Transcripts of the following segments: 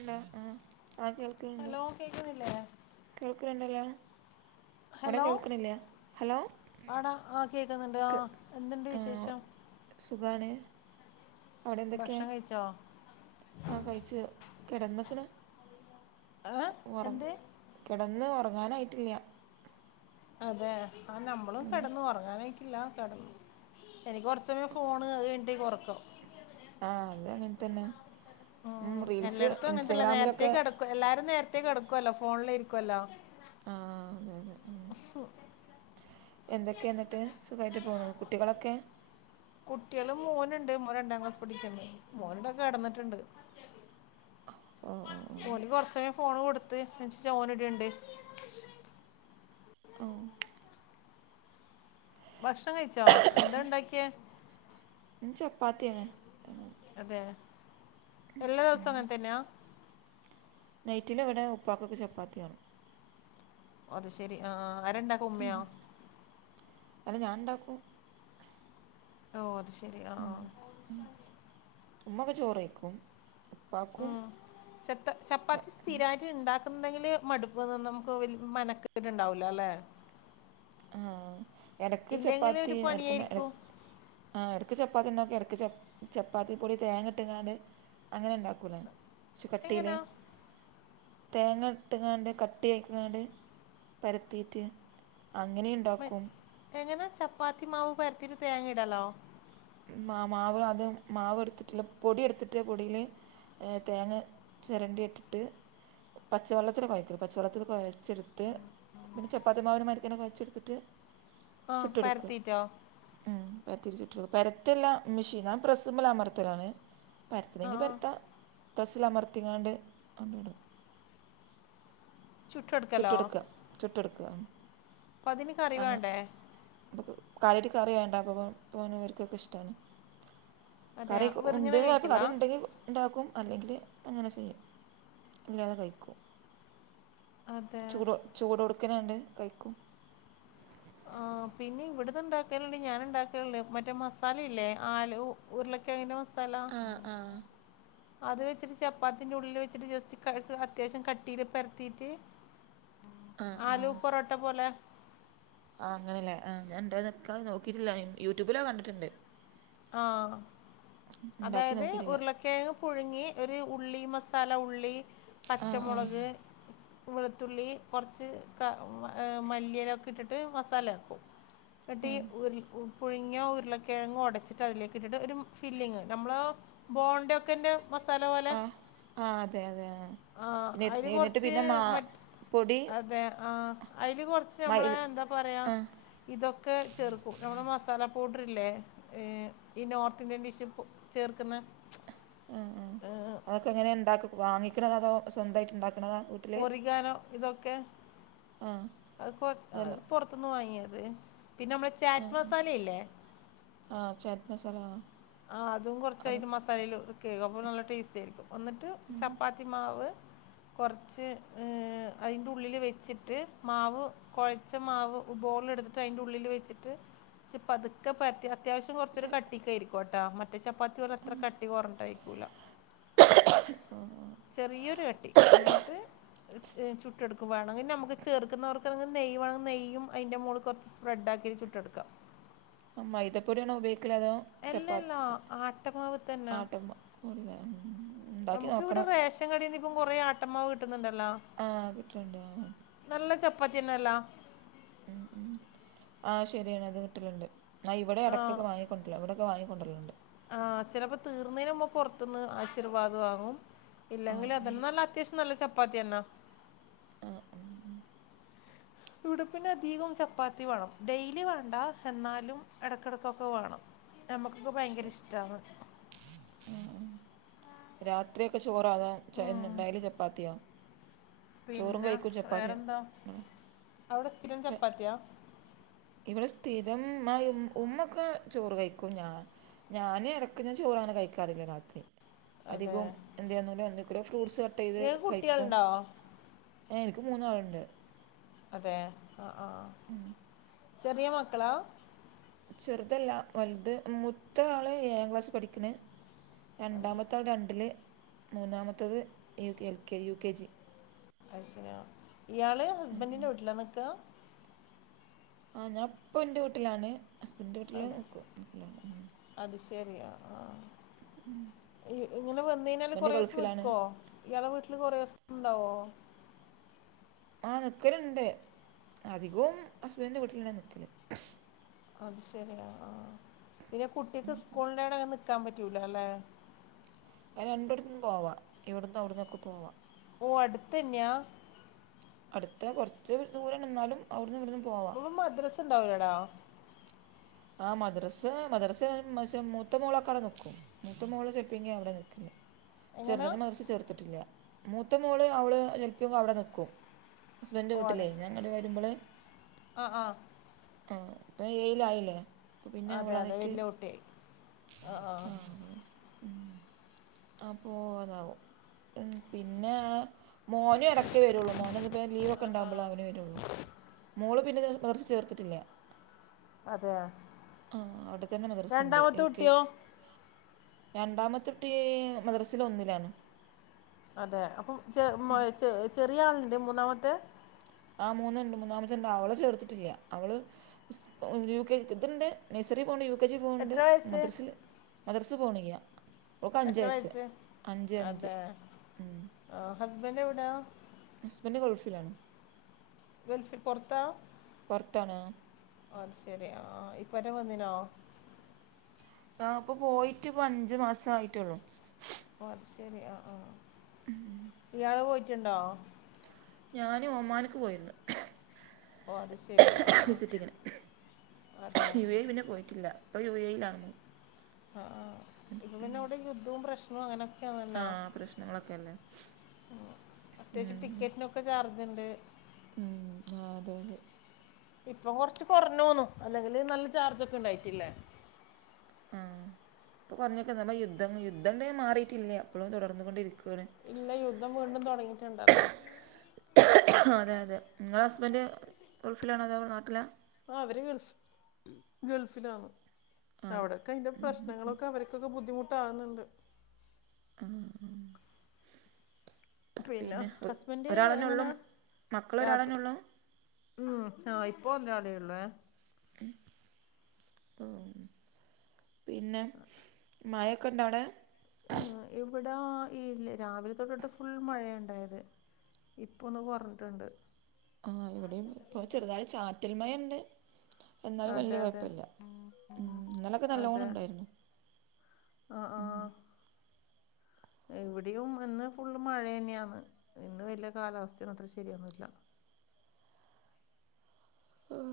ണ്ടാ ആഹ് ആഹ് കേൾക്ക്ണ്ട് ഹലോ കേൾക്കുന്നില്ലേ കേൾക്ക്ണ്ണ്ടല്ലോ അടെ ഹലോ കേൾക്കണില്ലേ ഹലോ ആടാ ആ കേൾക്കുന്നുണ്ട് ആ ക് എന്തുണ്ട് ആഹ് വിശേഷം സുഖാണ് ഭക്ഷണം കഴിച്ചോ? ആഹ് കഴിച്ച് കിടന്ന്ക്ക്ണ് ഏ ഒറ എന്ത് കിടന്ന് ഉറങ്ങാനായിട്ടില്ല അതെ ആഹ് നമ്മളും ഉം കെടന്ന് ഉറങ്ങാനായിട്ട് ഇല്ല കട് എനിക്ക് കുറ സമയം ഫോണ് അത് കഴിഞ്ഞിട്ടേ ഒറക്കണം ആഹ് അത് അങ്ങനെ തന്നെ റീൽസ് ഇൻസ്റ്റഗ്രാമിലൊക്കെ എല്ലാരും നേരത്തേ കിടക്കുവല്ലോ ഫോണില് ഇരിക്കുല്ലോ ആഹ് അതെ എന്തൊക്കെ ന്നട്ട് സുഖമായിട്ട് പോണു കുട്ടികളൊക്കെ കുട്ടിയള് മോനുണ്ട് മോ രണ്ടാം ക്ലാസ് പഠിക്കുന്നു മോന് പ്പ കെടന്നിട്ടുണ്ട് ഓ ഓ ഓ ഓന് കൊർച്ചേരം ഫോണ് കൊടുത്ത് എ ജോൻ ഇട്ണ്ട് ഓ ഭക്ഷണം കഴിച്ചോ എന്താ ഉണ്ടാക്കിയെ ചപ്പാത്തിയന്നെ അതെ എല്ലാ ദിവസും അങ്ങൻ ത്തന്നെയാ നൈറ്റില് ഇവിടെ ഉപ്പാക്കൊക്കെ ചപ്പാത്തിയാണം അത് ശെരി അ ആഹ് ആരാണ്ടാക്ക ഉമ്മയോ അല്ല ഞാൻ ഇണ്ടാക്കൂം ഓ അത് ശരി അ ആഹ് ഉമ്മക്കെ ചോറയ്ക്കും ഉപ്പാക്കും ഉം ചത്ത ചപ്പാത്തി സ്ഥിരായിട്ട് ഇണ്ടാക്കുന്നെങ്കില് മടുപ്പ് നിന്ന് നമുക്ക്ല മനക്കേട് ഉണ്ടാവൂലലേ അല്ലേ ആഹ് ഇടക്ക് ഇല്ലെങ്കിൽ ഒരു ചപ്പാത്തി എടക്കുമ്പട പണിയായിരിക്കും ആഹ് ഇടക്ക് ചപ്പാത്തി ഇണ്ടാക്കും എടക്ക് ചപ്പാത്തി പൊടി തേങ്ങ ഇട്ടിങ്ങാണ്ട് അങ്ങനെ ഇണ്ടാക്കൂലെ കൊർച് കട്ടില് എങ്ങനാ തേങ്ങ ഇട്ട്കാണ്ട് കട്ടി ആക്കിക്കാണ്ട് പരത്തീട്ട് അങ്ങനിണ്ടാക്കും എങ്ങനെ ചപ്പാത്തി മാവ് പരത്തീട്ട് തേങ്ങ ഇടലോ മാ മാവ് അത് മാവ് എടുത്തിട്ട് പൊടി എടുത്തിട്ട് പൊടില് അ തേങ്ങ ചിരണ്ടിയിട്ട് പച്ചവെള്ളത്തിൽ കൊഴക്ക പച്ചവെള്ളത്തിൽ കൊഴച്ചിട്ത്ത് പിന്നെ ചപ്പാത്തിമാവതിന് മതിര്ക്കന്നെ കൊയച്ചെടുത്തിട്ട് ആ ചുട്ടെടുക്ക പരത്തിയിട്ടോ ഉ പത്തിരി ചുട്ടെടുക്ക പര പരത്തല്ല മെഷീനാ പ്രസ്സ്മ്മല് അമർത്തലാണ് ആ പരത്ത്ണെങ്കി ആ പരത്താ പ്രസ്സിൽ അമർത്തിങ്ങാണ്ട് വണ്ടിടും ചുട്ടെടുക്കലോ ചുട്ടെടുക്കുക ചുട്ടെടുക്കുക അപ്പൊ അതി കറി വേണ്ടേ പ്പൊ കാര്യായിട്ട് കറി വേണ്ട അപ്പ പോനവർക്കൊക്കെ ഇഷ്ടമാണ് അതെ കറി വെറുങ്ങനെ ഉണ്ടെ അപ്പൊ കഴിക്കലാ കറി ഉണ്ടെങ്കി ഉണ്ടാക്കും അല്ലെങ്കിൽ അങ്ങനെ ചെയ്യും ഇല്ലാതെ കഴിക്കും അദ് ചൂട് ചൂടൊട്ക്കനണ്ട് കഴിക്കും ആ പിന്നെ ഇവിടന്ന് ഇണ്ടാക്കാനുണ്ട് ഞാൻ ഉണ്ടാകലുണ്ട് മറ്റേ മസാലയില്ലേ ആലു ഉരുളക്കിഴങ്ങിന്റെ മസാല ആഹ അത് വെച്ചിട്ട് ചപ്പാത്തിൻ്റെ ഉള്ളില് വെച്ചിട്ട് ജസ്റ്റ് അത്യാവശ്യം കട്ടിയില് പരത്തിയിട്ട് ആഹ് ആലു പൊറോട്ട പോലെ ആഹ അങ്ങനെയല്ലേ ആ ഞാൻണ്ടായാ നോക്കിയിട്ടില്ല യൂട്യൂബിലൊ കണ്ടിട്ടുണ്ട് ആഹ ഉണ്ടാക്കി അതായത് നോക്കിയിട്ടില്ല ഉരുള കിഴങ്ങ് പുഴുങ്ങി ഒരു ഉള്ളി മസാല ഉള്ളി ആഹ് ആഹ് പച്ചമുളക് വെളുത്തുള്ളി കുറച്ച് ക മല്ലിയിലൊക്കെ ഇട്ടിട്ട് മസാല ആക്കും പട്ടി ആഹ് ഉരു ഉ പുഴുങ്ങിയ ഉരുളക്കിഴങ്ങ് ഒടച്ചിട്ട് അതിലേക്ക ഇട്ടിട്ട് ഒരു ഫിലിംഗ് നമ്മള് ബോണ്ട ഒക്കെ എന്റെ മസാല പോലെ ആഹ് ആഹ് അതെ അതെ ആഹ് ആഹ അതിൽ എന്നിട്ട് കുറച്ച് പിന്നെ മാ മറ്റ് പൊടി അതെ ആഹ അതില് കൊറച്ച് മൈ നമ്മള എന്താ പറയാ ആഹ് ഇതൊക്കെ ചേർക്കും നമ്മുടെ മസാല പൗഡർല്ലേ ഈ നോർത്ത് ഇന്ത്യൻ ഡിഷ ഇ ചേർക്കുന്ന ആഹ് ആഹ് ഏ അതൊക്കെ എങ്ങനെ ഉണ്ടാക്കും വാങ്ങിക്കണത അതോ സ്വന്തമായിട്ട് ഉണ്ടാക്കണതാണ് ഒറികാനോ ഇതൊക്കെ ആ അത് കൊ പുറത്ത നിന്ന് വാങ്ങിയത് പിന്നെ നമ്മള ചാറ്റ് മസാലയില്ലേ ആഹ ചറ്റ് മസാല ഹാ ആ അതും കുറച്ചായിട്ട് മസാലൽടുക്കക്ക അപ്പൊ നല്ല ടേസ്റ്റ ആയിരിക്കും എന്നിട്ട് ഉം ചപ്പാത്തി ത്തി മാവ് കുറച്ച് അതിറെ ഉള്ളില് വെച്ചിട്ട് മാവ് കുഴച്ച മാവ് ബോള എടുത്തിട്ട് അതിന്റെ ഉള്ളിൽ വെച്ചിട്ട് പതു അത്യാവശ്യം കുറച്ചൊരു ഇപ്പം കട്ടിക്ക ആയിരിക്കോട്ടോ മ മറ്റേ ചപ്പാത്തി വരെ അത്ര കട്ടി കൊറട്ടായിക്കൂല ചെറിയൊരു കട്ടി എന്നിട്ട് ചുട്ടെടുക്കുകവായാണെങ്കിൽ നമുക്ക് ചേർക്കുന്നവർക്കണെങ്കിൽ നെയ്യ വണെങ്ക നെയ്യ അതിന്റെറെ മുകളിൽ കുറച്ച് ബ്രഡാക്കിരി ചുട്ടെടുക്കാം ആ മൈതപ്പൊടിയണോ ഉപയോഗിക്കൽ അതോ എല്ലല്ലോ ചപ്പാത്തി ആട്ടമാവ് തന്നെ പടിത നമുക്ക് ഇവിടെ റേഷൻ കടൽ നിന്ന് ഇപ്പം കൊറേ ആട്ടമാവ് കിട്ടുന്നുണ്ടല്ലോ ആഹ് കിട്ടണ്ട് ആ നല്ല ചപ്പാത്തിനല്ല ഉ ഉ ആ ശരിയാണ് അത് കിട്ടലുണ്ട് ആാ ഇവിടെ ആ ഇടയ്ക്കൊക്കെ വാങ്ങിക്ക കൊണ്ട ഇവിടെക്കെ വങ്ങിക്കെണ്ട ലുണ്ട് ആ ചിലപ്പോ തീർന്നതിനന് മുമ്പ പുറത്തുന്ന് ആശീർവാദം വാങ്ങും ഇല്ലെങ്കിൽ ആഹ് അതെ ആഹ് നല്ല അത്യാവശ്യം നല്ല ചപ്പാത്തിയന്ന ആ ഇവിടെ പിന്നെ അധികം ചപ്പാത്തി വേണം ഡെയിലി വേണ്ട എന്നാലും ഇടക്കിടക്കൊക്കെ വേണം നമുക്കൊക്കെ ഭയങ്കര ഇഷ്ടമാണ് രാത്രിഒക്കെ ചോറോ അതോ ഡെയിലി ചപ്പാത്തിയൊ പിന്നെ വേറെന്താ ചപ്പാത്തിയും അവിടെ സ്ഥിരം ചപ്പാത്തിയാ? ഇവിടെ സ്ഥിരം ആ ഉമ്മൊക്കെ ചോറ് കഴിക്കും ഞാൻ- ഞാൻ ഇടയ്ക്ക് ചോറങ്ങനെ കഴിക്കാറില്ല രാത്രി അതെ അധികം എന്താന്ന എന്തൊങ്കിലും ഫ്രൂട്ട്സ് ചെയ്ത് ഇങ്ങൾക്ക് കഴിക്കും കുട്ടികളുണ്ടോ? എനിക്ക് മൂന്നാളുണ്ട്. അതെ ആ ആ ചെറിയ മക്കളാ? ചെറുതല്ല വലുത് മൂത്ത ആള് ഏഴാം ക്ലാസ് പഠിക്ക്ണ് അതെ രണ്ടാമത്തെ ആൾ രണ്ടില് മൂന്നാമത്തേത് യ L K U K G. അത് ശരിയാ ഇയാൾ ഹസ്ബൻഡിൻ്റെ വീട്ടിലാണ് നിക്ക ആ ഞാൻ ഇപ്പം ഇൻ്റെ വീട്ടിലാണ് ഹസ്ബൻന്റിന്റെ വീട്ടിൽ അതെ നിക്കും അത് ശെരിയാ ആഹ ഇങ്ങനെ വന്ന് കഴിഞ്ഞാല് ഹസ്ബൻഡ് കൊറെേ ദിവസം ഗൾഫിലാണ് നിക്കോ ഇയാളെ വീട്ടില് കൊറെേ ദിവസം ണ്ടാവോ? ആ നിൽക്കലുണ്ട് അധികവും ഹസ്ബൻഡിൻ്റെ വീട്ടിലന്നെ നിൽക്കല്. അത് ശരിയാണ് ആ പിന്നെ കുട്ടിക്ക് സ്കൂളിണ്ടാ കൊണ്ട് നിൽക്കാൻ പറ്റൂല്ല അല്ലേ? ഏ രണ്ടിടത്തു നിന്ന് പോവാ ഇവിടുന്ന് അവിടുന്നൊക്കെ പോവാ. ഓ അടുത്തന്യാ അടുത്ത് കുറച്ച് ദൂരം ന്നാലും അവിടുന്ന് ഇവിടുന്ന് പോവാ. മദ്രസ് ഉണ്ടാവൂലടാ ആ മദ്രസ് മദ്രസ് മ മൂത്ത മോളാ ക്കാടെ നിക്കും. മൂത്ത മോള് ചെലപ്പിങ്കി അവിടെ നിൽക്കൽ എങ്ങനാ ചെറുതിനെ മദ്രസയിൽ ചേർത്തിട്ടില്ല മൂത്ത മോള് അവള് ചിലപ്പോ അവിടെ നിക്കും ഹസ്ബൻഡ് ഓ അതെ വീട്ടിലേ ഞാനിങ്ങട് വരുമ്പള് ആ ആ ആ അപ്പ ഏഴിലായില്ലേ അപ്പോ പിന്നെ അതെ അതെ അവളായിട്ട് വലിയ കുട്ടിയായി ആ അപ്പൊ അതാവും ഉം പിന്നെ മോനും ഇടക്ക് വരുള്ളൂ മോൻ ഇപ്പോ ലീവ്ക്കെ ഉണ്ടാകുമ്പളെ അവന് വരുള്ളൂ. മോള് പിന്നെ മദ്റസ ചേർത്തിട്ടില്ല അതെയോ ആ അവിടെത്തന്നെ മദ്രസ ഉണ്ട് യു കെ ജി രണ്ടാമത്തെ കുട്ടി മദ്രസെൽ ഒന്നിലാണ് അതെ അപ്പം ച ചെറിയ ആളുണ്ട് മൂന്നാമത്തെ ആ മൂന്നുണ്ട് മൂന്നാമത്തെ ഉണ്ട് അവള് ചേർത്തിട്ടില്ല അവള് യ കെ ഇത്ണ്ട് നഴ്സറി പോണ്ട് യു കെ കെ ജി പോവണ്ട് എത്ര വയസ്സ് മദ്രസിൽ മദ്രസ് പോണില്ല്യ ഓൾക് അഞ്ച് വയസ്സ് അഞ്ച് അഞ്ച് അതെ ഉം. ആ ഹസ്ബൻഡ് എവിടാ? ഹസ്ബെൻഡ് ഗൾഫിലാണ്. ഗൾഫി പൊറത്താ പൊർത്താണ് ആഹ് അ ശരി ഇപ്പറ്റെ വന്നിനോ? ആഹ ഇപ്പൊ പോയിട്ട് ഇപ്പ അഞ്ചു മാസ ആയിട്ടുള്ളൂ ഓ അത് ശരി ആ ആ ഇയാള് പോയിട്ടുണ്ടോ? ഞാന് ഒമാന്ക്ക് പോയിരുന്നു. ഓ അത് ശരി ആ ആ വിസിറ്റിങ്ങിന് അതെ യു എ ഇ പിന്നെ പോയിട്ടില്ല. ഇപ്പൊ യൂ എ ഇ ലാണ് ആഹ ആ പ്പൊ പിന്നെ അവിടെ യുദ്ധവും പ്രശ്നവും അങ്ങനെ- ആഹ പ്രശ്നങ്ങളൊക്കെല്ലേ? അത്യാവശ്യം ടിക്കറ്റിനൊക്കെ ചാർജ്ണ്ട്. ഉം ആ അതെ അതെ. ഇപപ്പം കൊറച്ച് കൊറഞ്ഞൂണു അല്ലെങ്കില് നല്ല ചാർജ് ഒക്കെ ഇണ്ടായിട്ടില്ലേ ആഹ് ഇപ്പോ കൊറഞ്ഞ്ക്കെ ഇന്നാമ്മ യുദ്ധം യദ്ധണ്ട് മാറിറ്റില്ലാ ഇപ്പളും തുടർന്നു കൊണ്ടിരിക്കാണ്. ഇല്ല, യുദ്ധം വീണ്ടും തൊടങ്ങിട്ടുണ്ടല്ലോ. അതെ അതെ ഇങ്ങള ഹസ്ബെൻഡ് ഗൾഫിലാണോ അതോ നാട്ടിലാ. ആഹ് അവര് ഗൾഫ് ഗൾഫിലാന്ന് ആഹ് അവിടൊക്കെ അയിന്റെ പ്രശ്നങ്ങളൊക്കെ അവര് ചോക്കെ ബുദ്ധിമുട്ടാകുന്നുണ്ട് ആഹ് ആഹ് പിന്നെ ഹസ്ബെൻഡ് ഒരാളന്നെ ഉള്ളൂ എങ്ങനാ മക്കൾ ഒരാളന്നെ രാത്രി ഉള്ളൂ ഉം ആഹ് ഇപ്പൊ ഓന്റാടെ ഉള്ളേ ഏഹ് ഇപ്പൊ പിന്നെ മഴൊക്കെ ഉണ്ടോ അവിടെ ആഹ് ഇവിടാ ഈല്ലെ രാവിലെ തൊട്ടിട്ട് ഫുൾ മഴയാ ഇണ്ടായത് ഇപ്പ ഒന്ന് കൊറഞ്ഞിട്ടുണ്ട്. ആഹ് ഇവിടെ ഇപ്പൊ ചെറുതായ ചാറ്റൽ മഴ ഉണ്ട് എന്നാലും അതെ വെല്യാ അതെ കൊഴപ്പില്ല. ഉം ഇന്നലെക്കെ നല്ലവോണം ഉണ്ടായിരുന്നു. ആഹ് ആഹ് ഇവ്ടെയും ഇന്ന് ഫുള്ള് മഴയന്നെയാന്ന്. ഇന്ന് വലിയ കാലാവസ്ഥന്നും അത്ര ശെരിയൊന്നുല്ല ഉം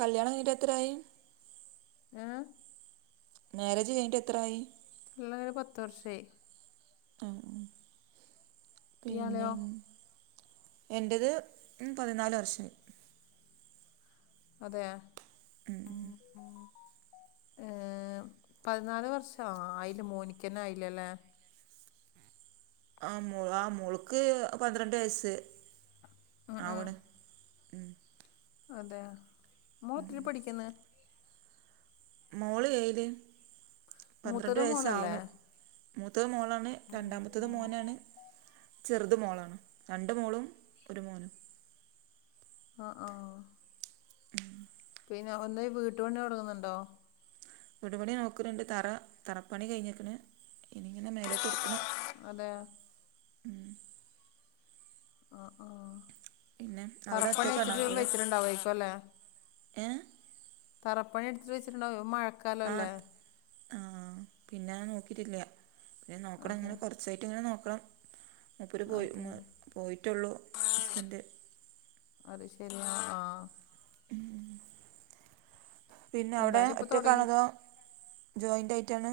കല്ല്യാണം കഴിഞ്ഞിട്ട് എത്രയായി ഏഹ് മാര്യേജ് കയിഞ്ഞിട്ട് എത്ര ആയി പിള്ളേര് പത്ത് വർഷായി ആഹ് ഇയാളയോ എന്റത് ഉം പതിനാല് വർഷായി. അതെയൊ ഉം. ഏഹ്, പതിനാല് വർഷം ആയില്ല, മോനിക്കെന്നെ ആയില്ല ലെ ആഹ് മോ ആഹ് മോൾക്ക് പന്ത്രണ്ട് വയസ്സ് ഉം ആവ്ണ് ഉം അതെയാ മോൾ എത്രേല് പഠിക്കുന്ന് മോള് ഏഴില് പന്ത്രണ്ട് മൂത്തത് വയസ്സ് മോളല്ലേ ആവ്ണു മൂത്തത് മോളാണ് രണ്ടാമത്തത് മോനാണ് ചെറുത് മോളാണ് രണ്ട് മോളും ഒരു മോനും ആഹ് ആഹ് [inaudible] പിന്നെ ഒടനെ വീട്ടു പണി തൊടങ്ങുന്നുണ്ടോ വിടുപണി നോക്ക്ണ്ണ്ട് തറ തറപ്പണി കഴിഞ്ഞിക്ക്ണ് ഇനിങ്ങനെ മേലോട്ട് ഇട്ക്കണം അതെ ആഹ് ആഹ് പിന്നെ അവിടെ തറപ്പണി ഒറ്റക്കാണോ കയ്ച്ച്ട്ട് വീട് വെയ്ച്ച്ട്ട്ണ്ടാവേര്ക്കും ലേ. ഏ തറ പണിയെടുത്ത് വെച്ചിട്ടുണ്ടാവേ മഴ. ആഹ് അത് ആഹ് പിന്നെ അങ്ങനെ നോക്കിറ്റില്ല്യ ഇഞ് അത് നോക്കണം അതെ ഇങ്ങനെ കൊറ വെബ്സൈറ്റ് ഇങ്ങനെ നോക്കണം മൂപ്പർ പോയി അതെ അതെ പോയിട്ടുള്ളൂ ഹസ്ബൻഡ് അത് ശരിയാ ആഹ് പിന്ന അവടെ എന്തായാലും ഇപ്പം തുടങ്ങി ഒറ്റക്കാണതോ? ജോയിന്റ് ആയിട്ടാണ്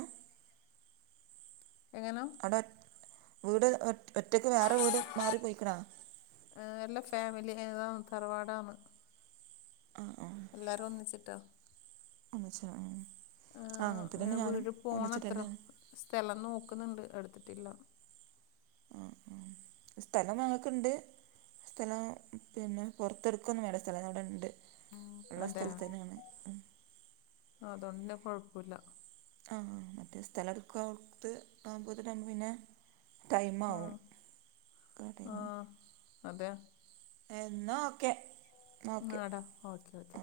എങ്ങന? അവിടെ ഒ വീട് ഒ ഒറ്റക്ക് വേറെ വീട് മാറി പോയിക്ക്ണോ എഹ് എല്ലാ ഫമിലി ഏ തറവാടാണ്. ആ ആ എല്ലാരും ഒന്നിച്ചിട്ടോ. അഛ ഇങ്ങനെ വീട് പോണത്ര. തന്നെയാണ് സ്ഥലം നോക്കുന്നുണ്ട് എടുത്തിട്ടില്ല. സ്ഥലം ഞങ്ങൾക്കുണ്ട്. സ്ഥലം പിന്നെ പുറത്തെടുക്കോന്ന് വേണ്ട. സ്ഥലം അവിടെണ്ട്. അതെ അതുകൊണ്ട് കൊഴപ്പില്ല. ആഹ മറ്റേ സ്ഥലം എടുക്കത്ത് ആ [unintelligible] പിന്നെ ആഹ ടൈമാവും ടൈമാവും ആഹ അതെ. എന്നാ ഒക്കെ. ആടാ ഓക്കേ ഓക്കെ.